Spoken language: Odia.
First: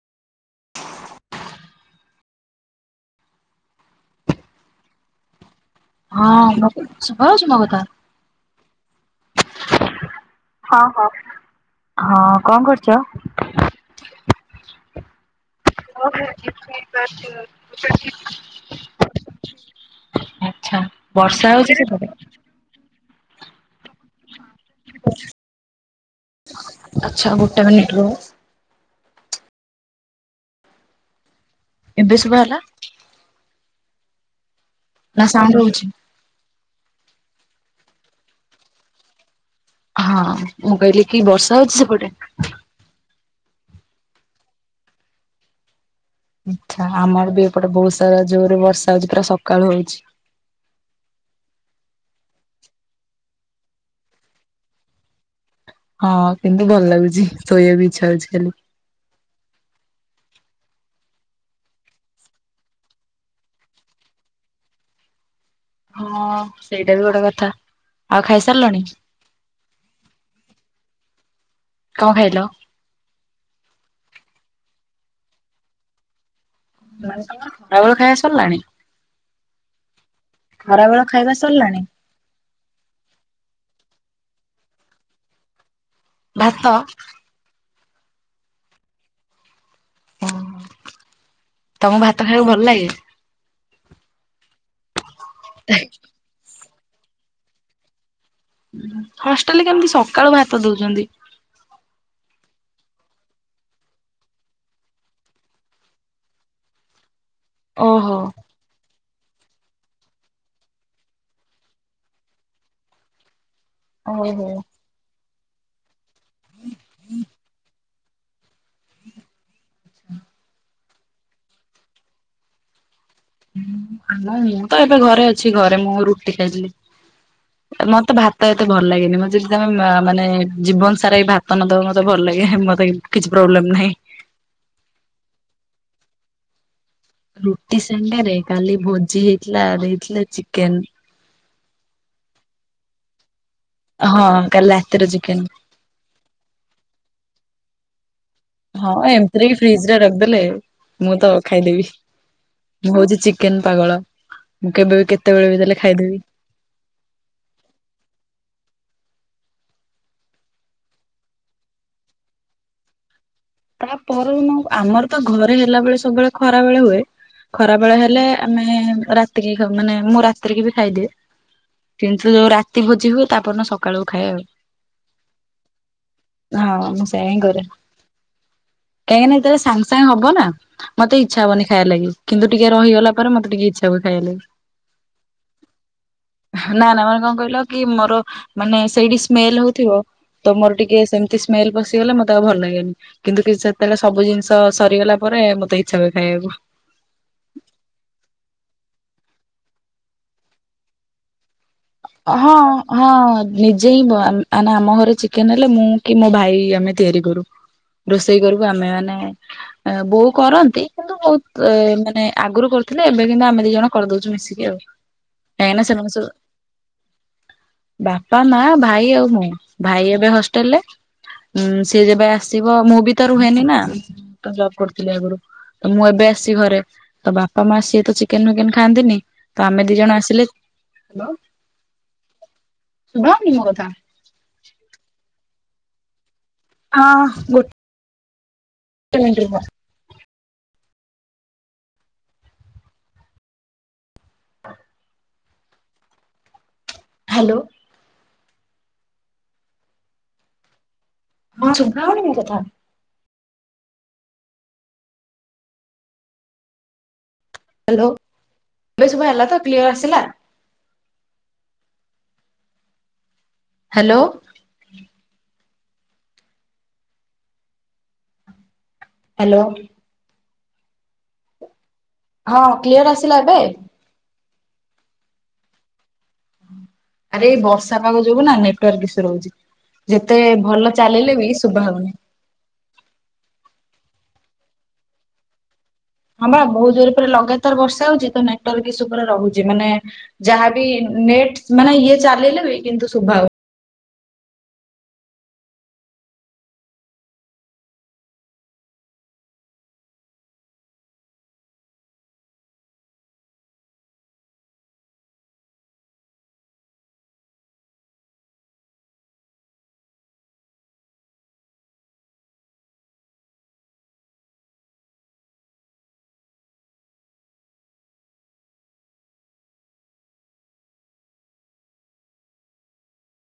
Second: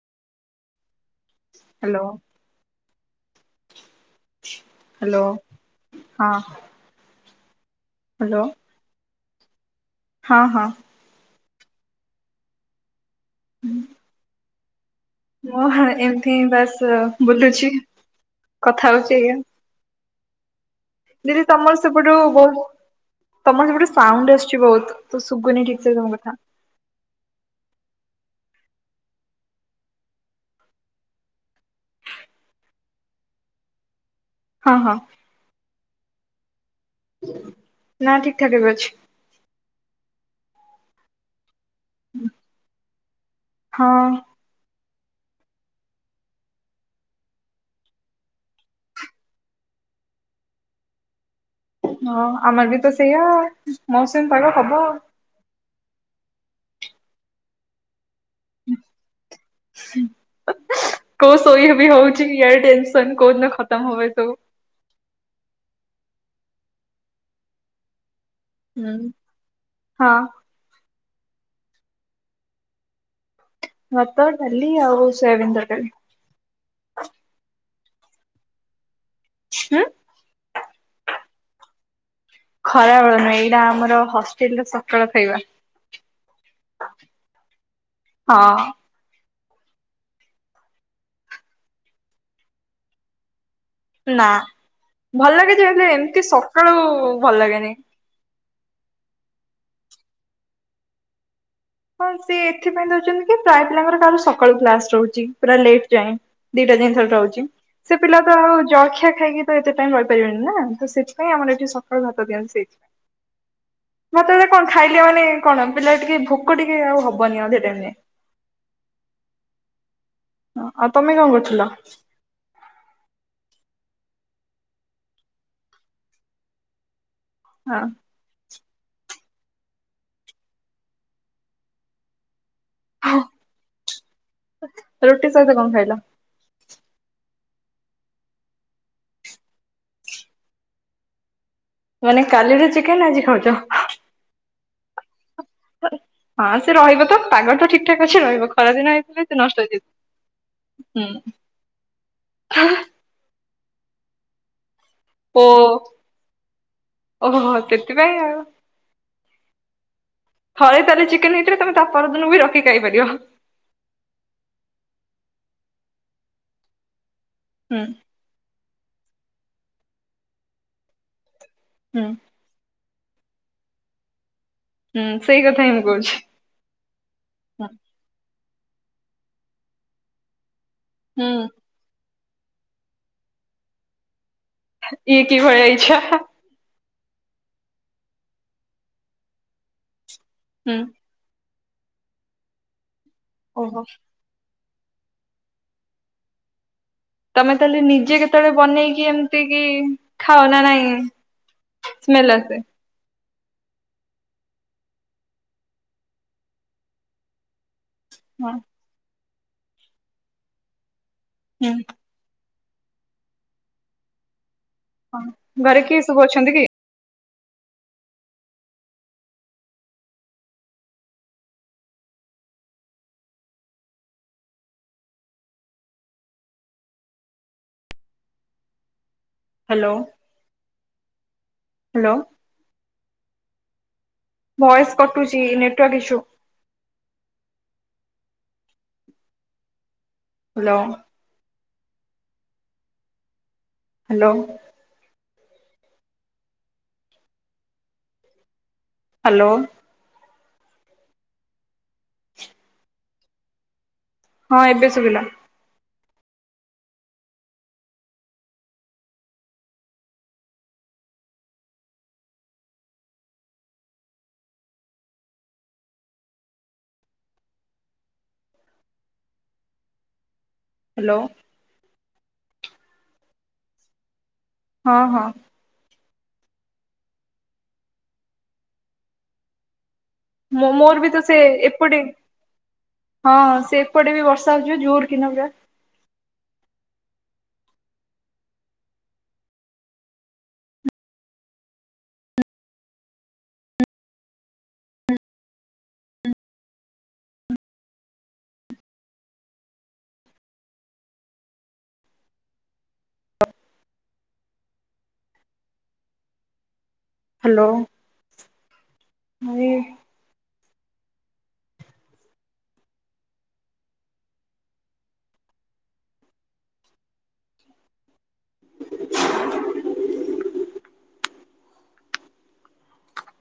ହ୍ୟାଲୋ। ହ୍ୟାଲୋ। ହଁ [unintelligible] ଶଭାଯାଉଚି ମୋ କଥା? ହ୍ୟାଲୋ। ହଁ ହଁ! ହଁ ହଁ ହଁ କଣ କରୁଚ? [unintelligible] ମୁଁ ଏମିତି ବାସ୍ ବୁଲୁଛି [inaudible] କଥା ହଉଛି ଆଜ୍ଞା [unintelligible] ଦିଦି ହଉଛି ତମର ସେପଟେ? ସେପଟୁ ବହୁତ୍ ତମର ସେପଟୁ ସାଉଣ୍ଡ ଆସିଛି ବହୁତ। ତ ଶୁଗୁନି ଠିକ ସେ ତମ କଥା। ଆଚ୍ଛା ଗୋଟେ ମିନିଟ୍ ରୁହ। ଏବେ ଶୁଭା ହେଲା। ହଁ ହଁ। ନା ସାଉଣ୍ଡ ହୋଉଚି। ନା ଠିକ୍‌ ଠାକ୍ ଏବେ ଅଛି। ହଁ। ମୁଁ କହିଲି କି ବର୍ଷା ହୋଉଚି ସେପଟେ? ହଁ। ଆଛା ଆମର ବି ଏପଟେ ବହୁତ ସାରା ଜୋରରେ ବର୍ଷା ହୋଉଚି। ପୁରା ସକାଳୁ ହୋଉଚି। ହଁ ଆମର ବି ତ ସେଇଆ ମୌସୁମୀ ପାଗ ହବ। ହଁ କିନ୍ତୁ ଭଲ ଲାଗୁଚି। ଶୋଇବା ବି ଇଚ୍ଛା ହୋଉଚି ଖାଲି। [unintelligible] କୋଉ ଶୋଇ ବି ହୋଉଛି ୟାଡେ ଟେନସନ କୋଉଦିନ ଖତମ ହବ ଏ ସବୁ। ହଁ ସେଇଟା ବି ଗୋଟେ କଥା। ଆଉ ଖାଇସାରିଲଣି ହୁଁ ହଁ କଣ ଖାଇଲ? ଭାତ, ଡାଲି ଆଉ ସୋୟାବିନ୍ ତରକାରୀ। ଖରାବେଳ ଖାଇବା ସରିଲାଣି? ଉଁ। ଖରାବେଳ ଖାଇବା ସରିଲାଣି? ଖରା ବେଳ ନୁହେଁ ଏଇଟା ଆମର ହଷ୍ଟେଲ୍ ରେ ସକାଳ ଖାଇବା। ଭାତ। ହଁ। ଓ ତମକୁ ଭାତ ଖାଇବାକୁ ଭଲ ଲାଗେ। ନା ଭଲ ଲାଗେ ଯେ ହେଲେ ଏମିତି ସକାଳୁ ଭଲ ଲାଗେନି। ହଷ୍ଟେଲରେ କେମିତି ସକାଳୁ ଭାତ ଦେଉଛନ୍ତି। ହଁ ସେଥିପାଇଁ ଦୋଉଛନ୍ତି କି ପ୍ରାୟ ପିଲାଙ୍କର କା ସକାଳୁ କ୍ଲାସ ରହୁଛି ପୁରା ଲେଟ ଯାଏଁ। ଦିଟା ଜିନିଷ ଏଠି ରହୁଚି ସେ ଓହୋ। ପିଲା ତ ଆଉ ଜଳଖିଆ ଖାଇକି ତ ଏଥିପାଇଁ ରହିପାରିବେନି ନା ତ ସେଥିପାଇଁ ଆମର ଏଠି ସକାଳୁଭାତ ଦିଆଯାଉଛି ସେଇଥି ମତେ ଏ ଓହୋ। କଣ ଖାଇଲି ମାନେ କଣ ପିଲା ଟିକେ ଭୋକ ଟିକେ ଆଉ ହବନି ଆଉ ବଧେ ଡେଲି। ହଁ ଆଉ ତମେ କଣ କରୁଥିଲ? ଆ ମୁଁ ତ ଏବେ ଘରେ ଅଛି ଘରେ ମୁଁ ରୁଟି ହଁ ଖାଇଥିଲି। ମତେ ଭା ତ ଏତେ ଭଲ ଲାଗେନି ମୁଁ ଯଦି ତମେ ମାନେ ଜୀବନ ସାରା ଭାତ ନ ଦବ ମତେ ଭଲ ଲାଗେ। ନାଇଁ କିଛି ପ୍ରୋବ୍ଲେମ୍ ନାହିଁ। ରୁଟି ସହିତ କଣ ଖାଇଲ? ରୁଟି ସାଙ୍ଗରେ କାଲି ଭୋଜି ହେଇଥିଲା ଆ ଦେଇଥିଲେ ଚିକେନ। ମାନେ କାଲିର ଚିକେନ ଆଜି ଖାଉଚ। ହଁ କାଲି ରାତିର ଚିକେନ। ହଁ ସେ ରହିବ ତ ପାଗର ତ ଠିକ୍ ଠାକ ଅଛି ରହିବ। ଖରାଦିନ ହଁ ହେଇଥିଲେ ସେ ଏମିତିରେ ନଷ୍ଟ ବି ଫ୍ରିଜ ହେଇଯିବ। ରେ ରଖିଦେଲେ ମୁଁ ତ ଖାଇଦେବି। ମୁଁ ହୋଉଚି ଚିକେନ ପାଗଳ ମୁଁ କେବେ ବି ହୁଁ କେତେବେଳେ ବି ଦେଲେ ଓ ଖାଇଦେବି। ଓହୋ ସେଥିପାଇଁ ଆଉ। ଘରେ ତାହେ ଚିକେନ ହେଇଥିଲେ ତମେ ତ ପରଦିନ ବି ରଖି ଖାଇପାରିବ। ତାପ ପରଦିନ ଆମର ତ ଘରେ ହେଲା ବଳେ ସବୁବେଳେ ଖରା ବେଳେ ହୁଏ। ଖରା ହୁଁ ବେଳେ ହେଲେ ଆମେ ରାତିକି ଖାଉ ମାନେ ମୁଁ ରାତିରେ କି ବି ଖାଇଦିଏ। ହୁଁ। କିନ୍ତୁ ଯୋଉ ରା ରାତି ଭୋଜି ହୁଏ ତା ପରଦିନ ସକାଳୁ ଖାଏ ଆଉ। ହୁଁ ସେଇ କଥା ହିଁ ମୁଁ କହୁଛି। ହଁ ମୁଁ ସେଇଁଆ ଘରେ। ଏଇନେ ଏତେ ସାଙ୍ଗେ ସାଙ୍ଗେ ହବ ନା ମତେ ହୁଁ ଇଚ୍ଛା ହୁଁ। ହବନି ଖାଇଆ ଲାଗି କିନ୍ତୁ ଟିକେ ରହିଗଲା ପରେ ମତେ ଟିକେ ଇଚ୍ଛା ହୁଏ ଖାଇଆ ଲାଗି। ଇଏ କି ଭଳିଆ ଇଛା। ନା ନା ମାନେ କଣ କହିଲ କି ମୋର ମାନେ ସେଇଠି ସ୍ମେଲ ହେଉଥିବ ତ ହୁଁ। ମୋର ଟିକେ ସେମିତି ସ୍ମେଲ ପଶିଗଲେ ମତେକୁ ଭଲ ଲାଗେନି କିନ୍ତୁ କି ଓହୋ ସେତେବେଳେ ସବୁ ଜିନିଷ ତ ସରିଗଲା ପରେ ମତେ ଇଚ୍ଛା ହୁଏ ଖାଇବାକୁ। ତମେ ତାହେଲେ ନିଜେ କେତେବେଳେ ବନେଇକି ଏମିତି କି ଖାଅ ନା ନାଇଁ? ସ୍ମେଲ ହଁ। ଆସେ? ହଁ ନିଜେ ହିଁ ମ ଆମ ଘରେ ଚିକେନ ହେଲେ ମୁଁ କି ମୋ ଭାଇ ଆମେ ତିଆରି କରୁ। ହ [unintelligible] ରୋଷେଇ ହଁ କରିବୁ ଆମେ ମାନେ ବୋଉ କରନ୍ତି କିନ୍ତୁ ବହୁତ ହୁଁ ମାନେ ଆଗରୁ କରୁ ଥିଲେ ଏବେ କିନ୍ତୁ ଆମେ ଦି ଜଣ କରିଦଉଛୁ ମିଶିକି ଆଉ। ହଁ କାହିଁକିନା ଘରେ କିଏ ସେମାନେ ସବୁ ଅଛନ୍ତି? କି? ବାପା ମା ଭାଇ ଆଉ ମୁଁ ଭାଇ ଏବେ ହଷ୍ଟେଲରେ। ସିଏ ଯେବେ ଆସିବ ମୁଁ ବି ତ ରୁହେନି ନା ତ ଜବ୍ କରିଥିଲି ଆଗରୁ। ତ ମୁଁ ଏବେ ଆସିିଛିଘରେ ତ ବାପା ମା ସିଏ ତ ଚିକେନ ଫିକେନ କେବେଖାଆନ୍ତିନି। ତ ଆମେ ହ୍ୟାଲୋ ଦି ଜଣ ଆସିଲେ ହ୍ୟାଲୋ। ଶୁଭଉନି ମୋ କଥା? ଭଏସ କଟୁଛି ନେଟୱାର୍କ ଇସୁ ହଁ ଗୋଟ୍ ଗୋଟେ ମିଣ୍ଟି ରହ। ହ୍ୟାଲୋ। ହ୍ୟାଲୋ। ହ [unintelligible] ହ୍ୟାଲୋ। ହ୍ୟାଲୋ। ହଁ ଶୁଭା ହଉନି କି କଥା? ହଁ ଏବେ ଶୁଭିଲା। ହ୍ୟାଲୋ ଏବେ ଶୁଭା ହେଲା ତ କ୍ଲିୟର ଆସିଲା? ହ୍ୟାଲୋ। ହ୍ୟାଲୋ। ହ୍ୟାଲୋ। ହଁ କ୍ଲିୟର ଆସିଲା ଏବେ? ହଁ ହଁ। ଆରେ ଏଇ ବର୍ଷା ପାଗ ଯୋଗୁ ନା ନେଟୱାର୍କ ଇସୁ ରହୁଛି ଯେତେ ମୋ ଭଲ ମୋର ତ ସେ ଚାଲିଲେ ବି ଶୁଭା ଏପଟେ ହଉନି। ହଁ ସେପଟେ ବି ବର୍ଷା ହଉଛିିବା ଜୋର କି ନା ପୁରା। ହଁ ବା ବହୁତ ଜୋରପୁରା ଲଗାତାର ବର୍ଷା ହଉଛି ତ ନେଟୱ୍ବର୍କ ଇସୁ ଉପରେ ରହୁଛି ମାନେ ଯାହାବି ନେଟ ମାନେ ଇଏ ଚାଲିଲେ ବି କିନ୍ତୁ ଶୁଦ୍ଭା ହଉନି। ହ୍ୟାଲୋ ଭି